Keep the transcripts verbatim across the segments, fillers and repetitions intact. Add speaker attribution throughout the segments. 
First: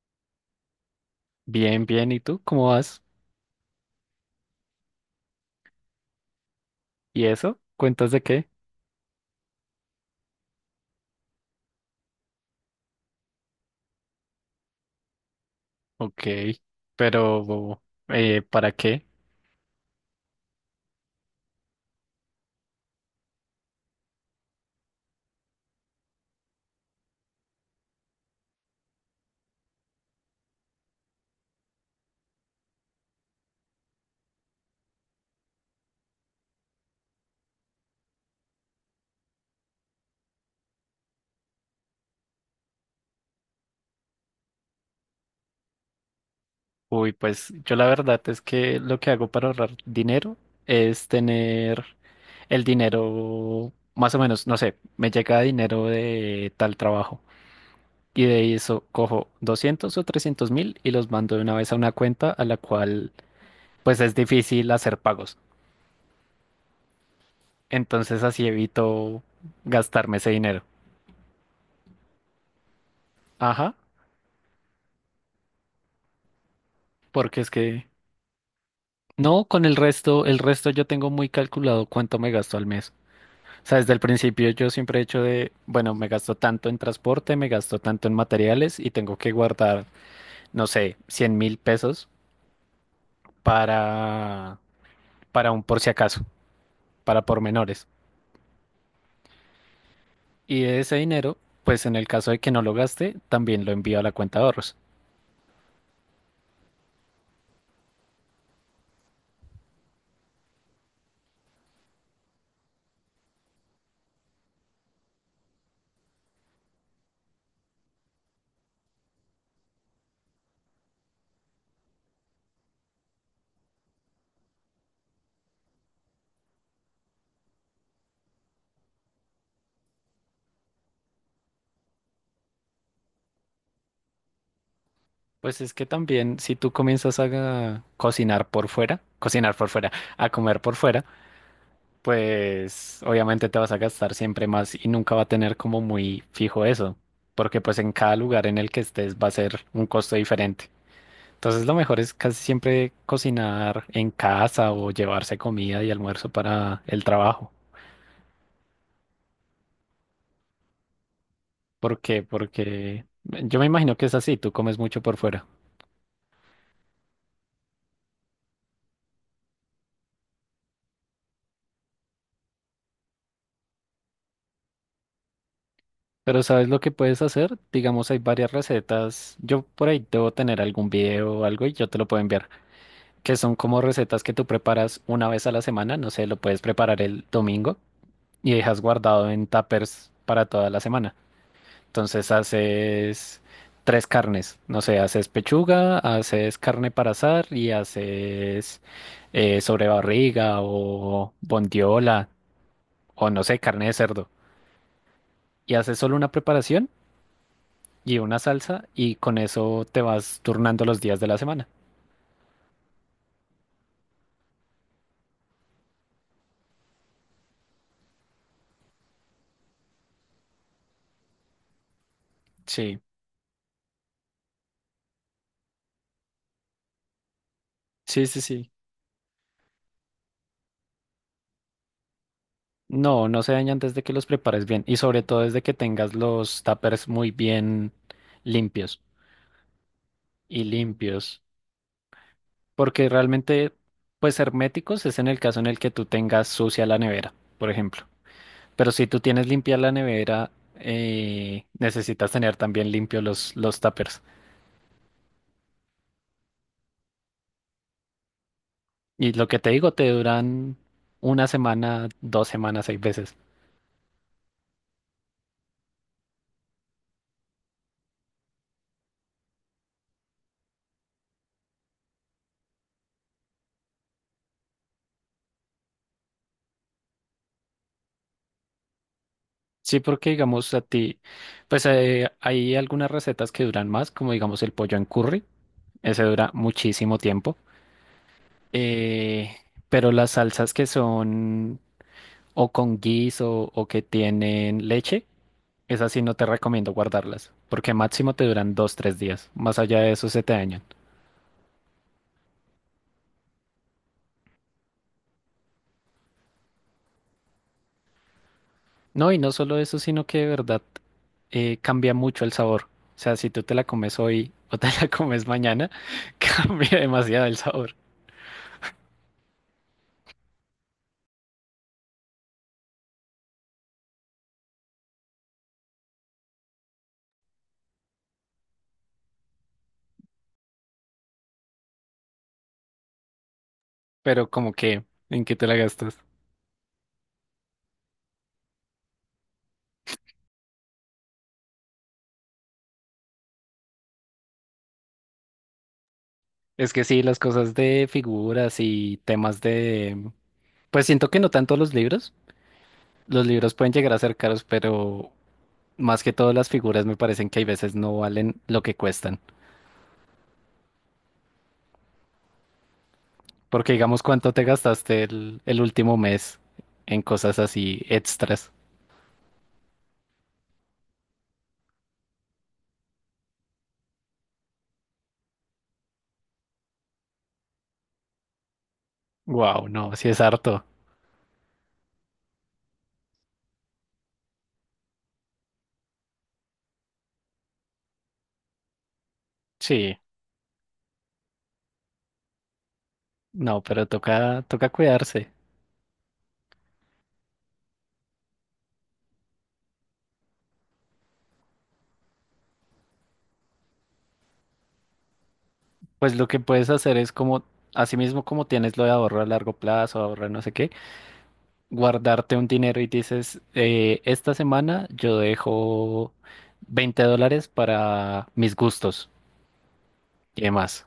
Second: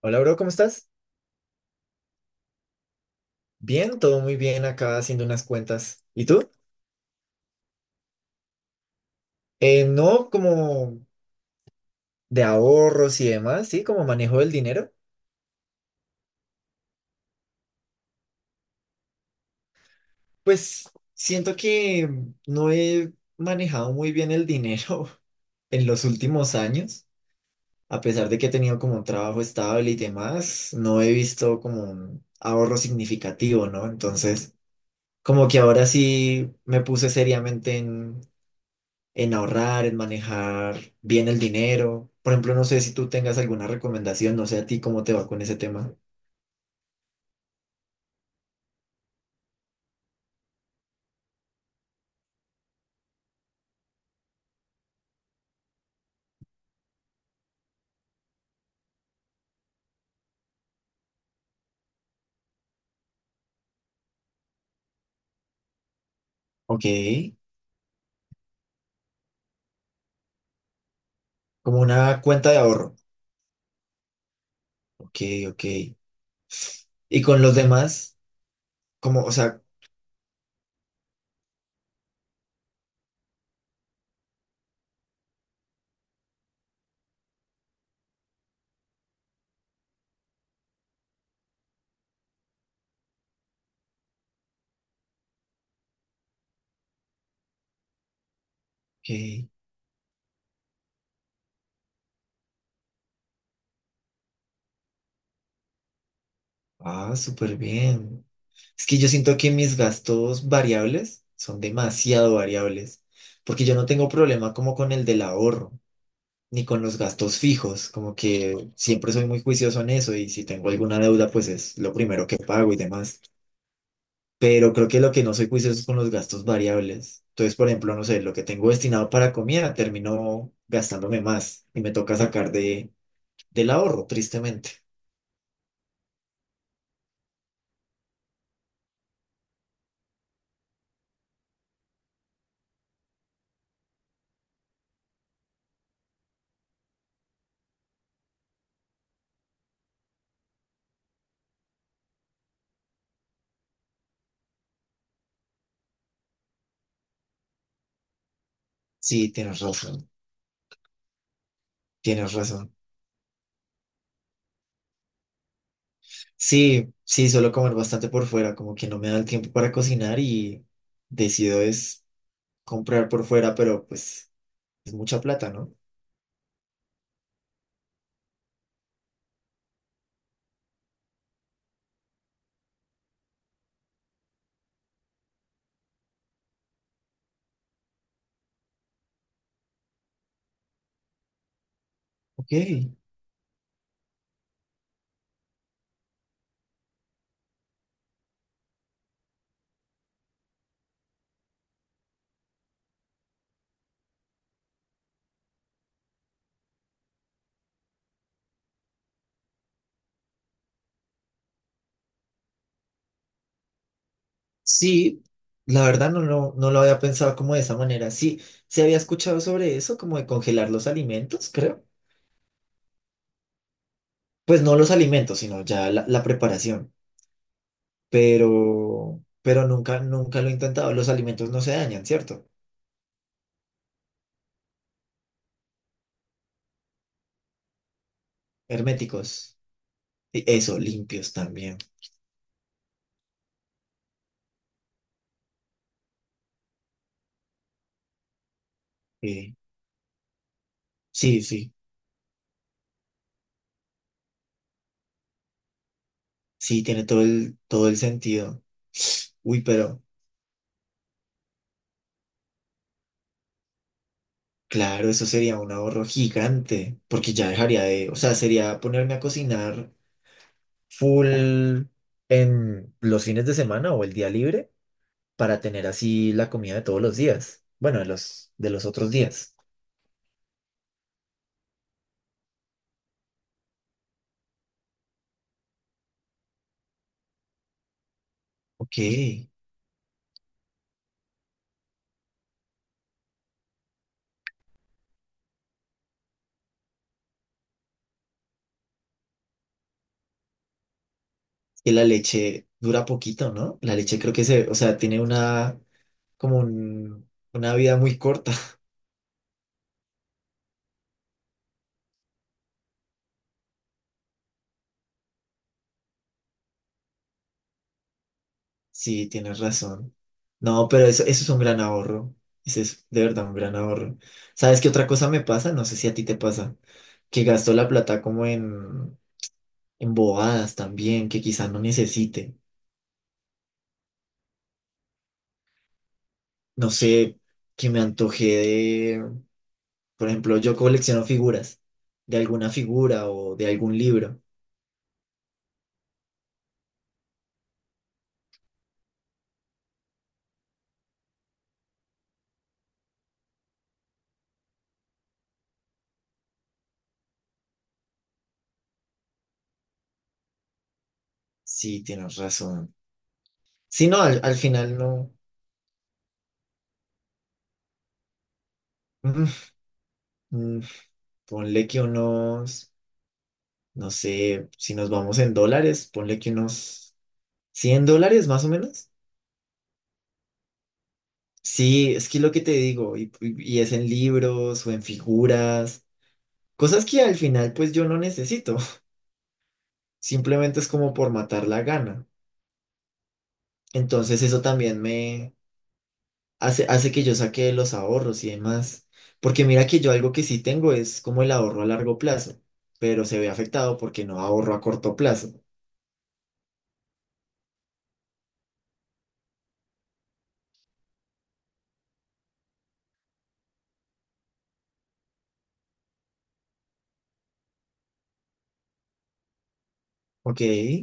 Speaker 1: Hola, bro, ¿cómo estás?
Speaker 2: Bien, bien. ¿Y tú cómo vas?
Speaker 1: Bien, todo muy bien acá haciendo unas cuentas. ¿Y tú?
Speaker 2: ¿Y eso? ¿Cuentas de qué?
Speaker 1: Eh, no como de ahorros y demás, ¿sí? Como manejo del dinero.
Speaker 2: Ok, pero eh, ¿para qué?
Speaker 1: Pues siento que no he manejado muy bien el dinero en los últimos años, a pesar de que he tenido como un trabajo estable y demás, no he visto como un ahorro significativo, ¿no? Entonces, como que ahora sí me puse seriamente en ahorrar, en manejar bien el dinero. Por ejemplo, no sé si tú tengas alguna recomendación, no sé a ti cómo te va con ese tema.
Speaker 2: Uy, pues yo la verdad es que lo que hago para ahorrar dinero es tener el dinero, más o menos, no sé, me llega dinero de tal trabajo y de eso cojo doscientos o trescientos mil y los mando de una vez a una cuenta a la cual pues es difícil hacer pagos.
Speaker 1: Ok,
Speaker 2: Entonces así evito gastarme ese dinero.
Speaker 1: como una cuenta de ahorro.
Speaker 2: Ajá,
Speaker 1: Ok, ok. Y
Speaker 2: porque
Speaker 1: con
Speaker 2: es
Speaker 1: los
Speaker 2: que...
Speaker 1: demás, como, o
Speaker 2: No,
Speaker 1: sea,
Speaker 2: con el resto, el resto yo tengo muy calculado cuánto me gasto al mes. O sea, desde el principio yo siempre he hecho de, bueno, me gasto tanto en transporte, me gasto tanto en materiales y tengo que guardar, no sé, cien mil pesos para, para un por si acaso, para pormenores.
Speaker 1: ok,
Speaker 2: Y de ese dinero, pues en el caso de que no lo gaste, también lo envío a la cuenta de ahorros.
Speaker 1: ah, súper bien. Es que yo siento que mis gastos variables son demasiado variables, porque yo no tengo problema como con el del ahorro, ni con los gastos fijos, como que siempre soy muy juicioso en eso y si tengo alguna deuda, pues es lo primero que pago y demás. Pero creo que lo que no soy juicioso es con los gastos variables. Entonces, por ejemplo, no sé, lo que tengo destinado para comida, termino gastándome más y me toca sacar de, del ahorro, tristemente.
Speaker 2: Pues es que también si tú comienzas a ga- cocinar por fuera, cocinar por fuera, a comer por fuera, pues obviamente te vas a gastar siempre más y nunca va a tener como muy fijo eso, porque pues en cada lugar en el que estés va a ser un costo diferente. Entonces lo mejor es casi siempre cocinar en casa o llevarse comida y almuerzo para el trabajo.
Speaker 1: Sí, tienes razón,
Speaker 2: ¿Por qué?
Speaker 1: tienes razón.
Speaker 2: Porque yo me imagino que es así, tú comes mucho por fuera.
Speaker 1: Sí, sí, suelo comer bastante por fuera, como que no me da el tiempo para cocinar y decido es comprar por fuera, pero pues es mucha plata, ¿no?
Speaker 2: Pero ¿sabes lo que puedes hacer? Digamos, hay varias recetas. Yo por ahí debo tener algún video o algo y yo te lo puedo enviar que son como recetas que tú preparas una vez a la semana, no sé, lo puedes preparar el domingo y dejas guardado en tuppers para toda la semana. Entonces
Speaker 1: Ok,
Speaker 2: haces tres carnes, no sé, haces pechuga, haces carne para asar y haces eh, sobrebarriga o bondiola o no sé, carne de cerdo. Y haces solo una preparación y una salsa y con eso te vas turnando los días de la semana.
Speaker 1: sí, la verdad no, no, no lo había pensado como de esa manera. Sí, se había escuchado sobre eso, como de congelar los alimentos, creo.
Speaker 2: Sí,
Speaker 1: Pues no los alimentos, sino ya la, la preparación.
Speaker 2: sí, sí, sí.
Speaker 1: Pero, pero nunca, nunca lo he intentado. Los alimentos no se dañan, ¿cierto?
Speaker 2: No, no se daña antes de que los prepares bien y sobre todo desde que tengas los tuppers muy bien limpios
Speaker 1: Herméticos. Y
Speaker 2: y
Speaker 1: eso, limpios
Speaker 2: limpios,
Speaker 1: también.
Speaker 2: porque realmente pues herméticos es en el caso en el que tú tengas sucia la nevera, por ejemplo. Pero si tú tienes
Speaker 1: Sí,
Speaker 2: limpia la nevera,
Speaker 1: sí,
Speaker 2: eh,
Speaker 1: sí.
Speaker 2: necesitas tener también limpios los, los tuppers.
Speaker 1: Sí, tiene todo el, todo el sentido.
Speaker 2: Y lo que
Speaker 1: Uy,
Speaker 2: te digo,
Speaker 1: pero
Speaker 2: te duran una semana, dos semanas, seis veces.
Speaker 1: claro, eso sería un ahorro gigante, porque ya dejaría de, o sea, sería ponerme a cocinar full en los fines de semana o el día libre para tener así la comida de todos los días. Bueno, de los, de los otros días.
Speaker 2: Sí, porque digamos a ti, pues eh, hay algunas recetas que duran más, como digamos el pollo en curry. Ese dura muchísimo tiempo.
Speaker 1: Ok.
Speaker 2: Eh, pero las salsas que son o con guiso o que tienen leche, esas sí no te recomiendo guardarlas, porque máximo te duran dos, tres días. Más allá de eso se te dañan.
Speaker 1: Que la leche dura poquito, ¿no? La leche creo que se, o sea, tiene una, como un- una vida muy corta.
Speaker 2: No, y no solo eso, sino que de verdad eh, cambia mucho el sabor. O sea, si tú te la comes hoy o te la comes mañana, cambia demasiado el sabor.
Speaker 1: Sí, tienes razón. No, pero eso, eso es un gran ahorro. Ese es de verdad un gran ahorro. ¿Sabes qué otra cosa me pasa? No sé si a ti te pasa. Que gasto la plata como en, en bobadas también, que quizás no necesite.
Speaker 2: Pero como que, ¿en qué te la gastas?
Speaker 1: No sé, que me antoje de, por ejemplo, yo colecciono figuras, de alguna figura o de algún libro.
Speaker 2: Es que sí, las cosas de figuras y temas de... Pues siento que no tanto los libros. Los libros pueden llegar a ser caros, pero más que todo las figuras me parecen que hay veces no valen lo que cuestan.
Speaker 1: Sí, tienes razón.
Speaker 2: Porque
Speaker 1: Sí,
Speaker 2: digamos,
Speaker 1: no, al,
Speaker 2: ¿cuánto
Speaker 1: al
Speaker 2: te
Speaker 1: final
Speaker 2: gastaste
Speaker 1: no.
Speaker 2: el, el último mes en cosas así extras?
Speaker 1: Mm, mm, ponle que unos, no sé, si nos vamos en dólares, ponle que unos cien dólares más o menos.
Speaker 2: Wow, no, sí es harto.
Speaker 1: Sí, es que lo que te digo, y, y- y es en libros o en figuras, cosas que al final pues yo no necesito,
Speaker 2: Sí,
Speaker 1: simplemente es como por matar la gana.
Speaker 2: no, pero
Speaker 1: Entonces
Speaker 2: toca,
Speaker 1: eso
Speaker 2: toca
Speaker 1: también
Speaker 2: cuidarse.
Speaker 1: me hace, hace que yo saque los ahorros y demás, porque mira que yo algo que sí tengo es como el ahorro a largo plazo, pero se ve afectado porque no ahorro a corto plazo.
Speaker 2: Pues lo que puedes hacer es como, así mismo como tienes lo de ahorro a largo plazo, ahorro no sé qué, guardarte un dinero y dices, eh, esta semana yo dejo veinte dólares para mis gustos y
Speaker 1: Ok,
Speaker 2: demás.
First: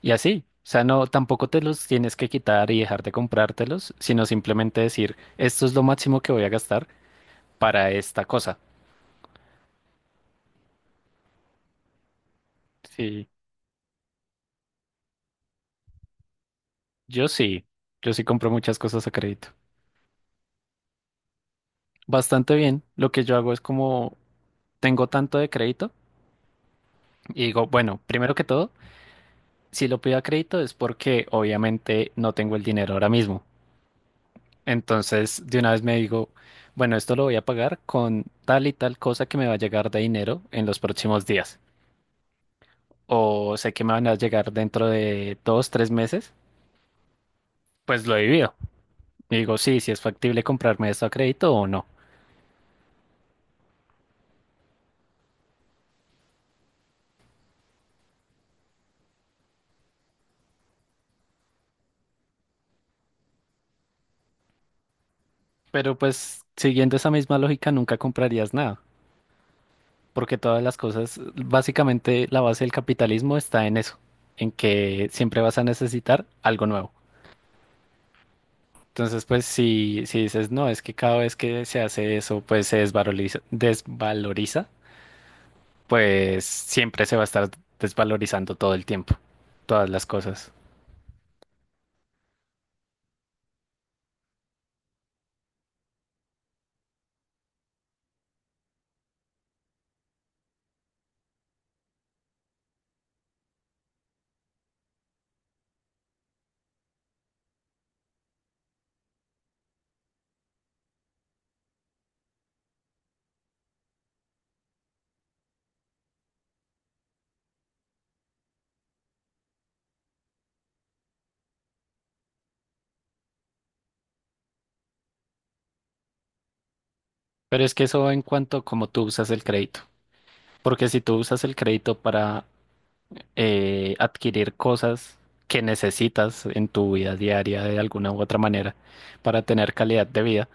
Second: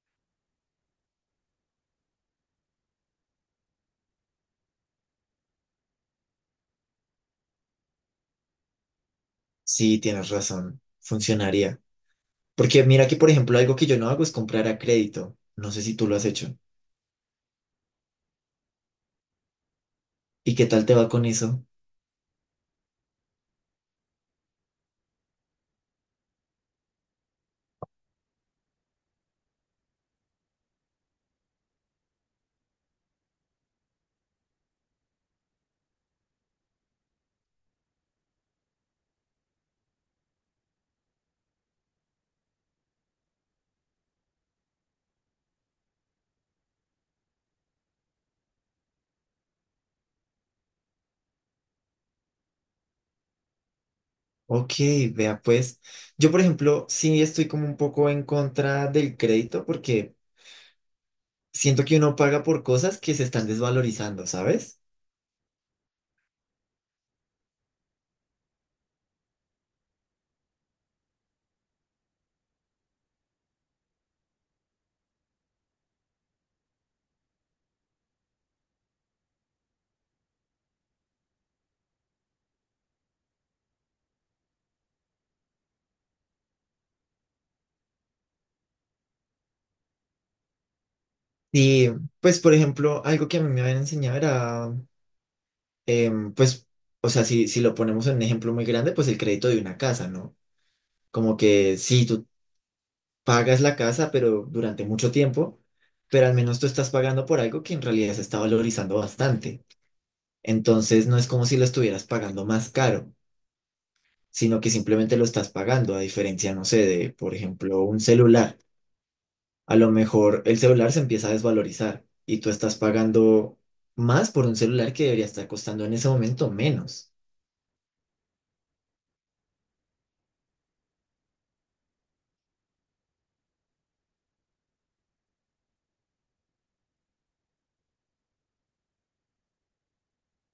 Speaker 2: Y así, o sea, no, tampoco te los tienes que quitar y dejar de comprártelos, sino simplemente decir, esto es lo máximo que voy a gastar para esta cosa.
Speaker 1: sí, tienes razón, funcionaría. Porque mira que,
Speaker 2: Sí,
Speaker 1: por ejemplo, algo que yo no hago es comprar a crédito. No sé si tú lo has hecho.
Speaker 2: yo sí, yo sí compro muchas cosas a crédito.
Speaker 1: ¿Y qué tal te va con eso?
Speaker 2: Bastante bien, lo que yo hago es como tengo tanto de crédito y digo, bueno, primero que todo, si lo pido a crédito es porque obviamente no tengo el dinero ahora mismo. Entonces, de una vez me digo, bueno, esto lo voy a pagar con tal y tal cosa que me va a llegar de dinero en los próximos días. O sé que me van a llegar dentro de dos, tres meses, pues lo divido. Y digo, sí, si, es factible comprarme esto a crédito o no.
Speaker 1: Ok, vea pues. Yo, por ejemplo, sí estoy como un poco en contra del crédito porque siento que uno paga por cosas que se están desvalorizando, ¿sabes?
Speaker 2: Pero pues, siguiendo esa misma lógica, nunca comprarías nada, porque todas las cosas, básicamente la base del capitalismo está en eso, en que siempre vas a necesitar algo nuevo. Entonces, pues si, si dices, no, es que cada vez que se hace eso, pues se desvaloriza, desvaloriza, pues siempre se va a estar desvalorizando todo el tiempo, todas las cosas.
Speaker 1: Y pues, por ejemplo, algo que a mí me habían enseñado era, em, pues, o sea, si, si lo ponemos en un ejemplo muy grande, pues el crédito de una casa, ¿no? Como que si tú pagas la casa, pero durante mucho tiempo, pero al menos tú estás pagando por algo que en realidad se está valorizando bastante. Entonces no es como si lo estuvieras pagando más caro, sino que simplemente lo estás pagando, a diferencia, no sé, de, por ejemplo, un celular. A lo mejor el celular se empieza a desvalorizar y tú estás pagando más por un celular que debería estar costando en ese momento menos.
Speaker 2: Pero es que eso en cuanto a cómo tú usas el crédito, porque si tú usas el crédito para eh, adquirir cosas que necesitas en tu vida diaria de alguna u otra manera para tener calidad de vida,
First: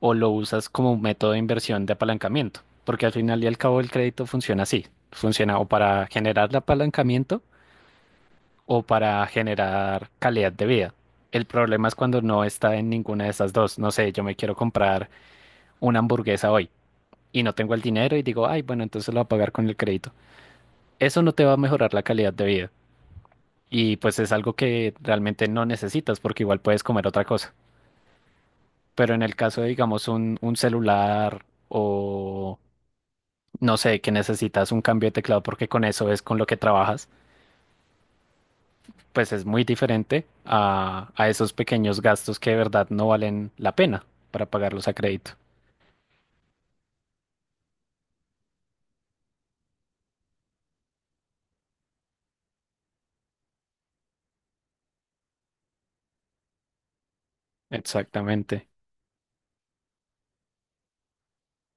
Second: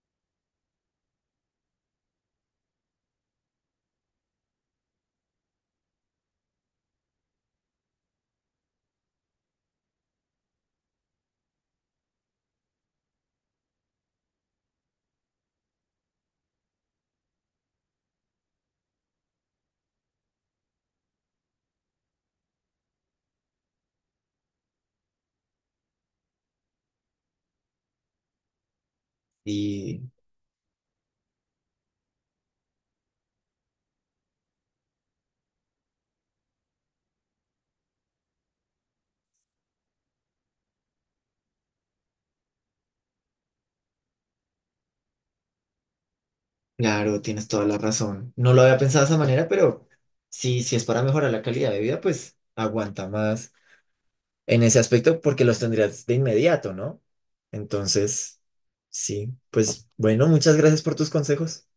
Speaker 2: o lo usas como un método de inversión de apalancamiento, porque al final y al cabo el crédito funciona así, funciona o para generar el apalancamiento o para generar calidad de vida. El problema es cuando no está en ninguna de esas dos. No sé, yo me quiero comprar una hamburguesa hoy y no tengo el dinero y digo, ay, bueno, entonces lo voy a pagar con el crédito. Eso no te va a mejorar la calidad de vida. Y pues es algo que realmente no necesitas porque igual puedes comer otra cosa. Pero en el caso de,
Speaker 1: Y
Speaker 2: digamos, un, un celular o no sé, que necesitas un cambio de teclado porque con eso es con lo que trabajas, pues es muy diferente a, a esos pequeños gastos que de verdad no valen la pena para pagarlos a crédito.
Speaker 1: claro, tienes toda la razón. No lo había pensado de esa manera, pero sí, si es para mejorar la calidad de vida, pues aguanta más en ese aspecto porque los tendrías de inmediato, ¿no? Entonces,
Speaker 2: Exactamente.
Speaker 1: sí, pues bueno, muchas gracias por tus consejos.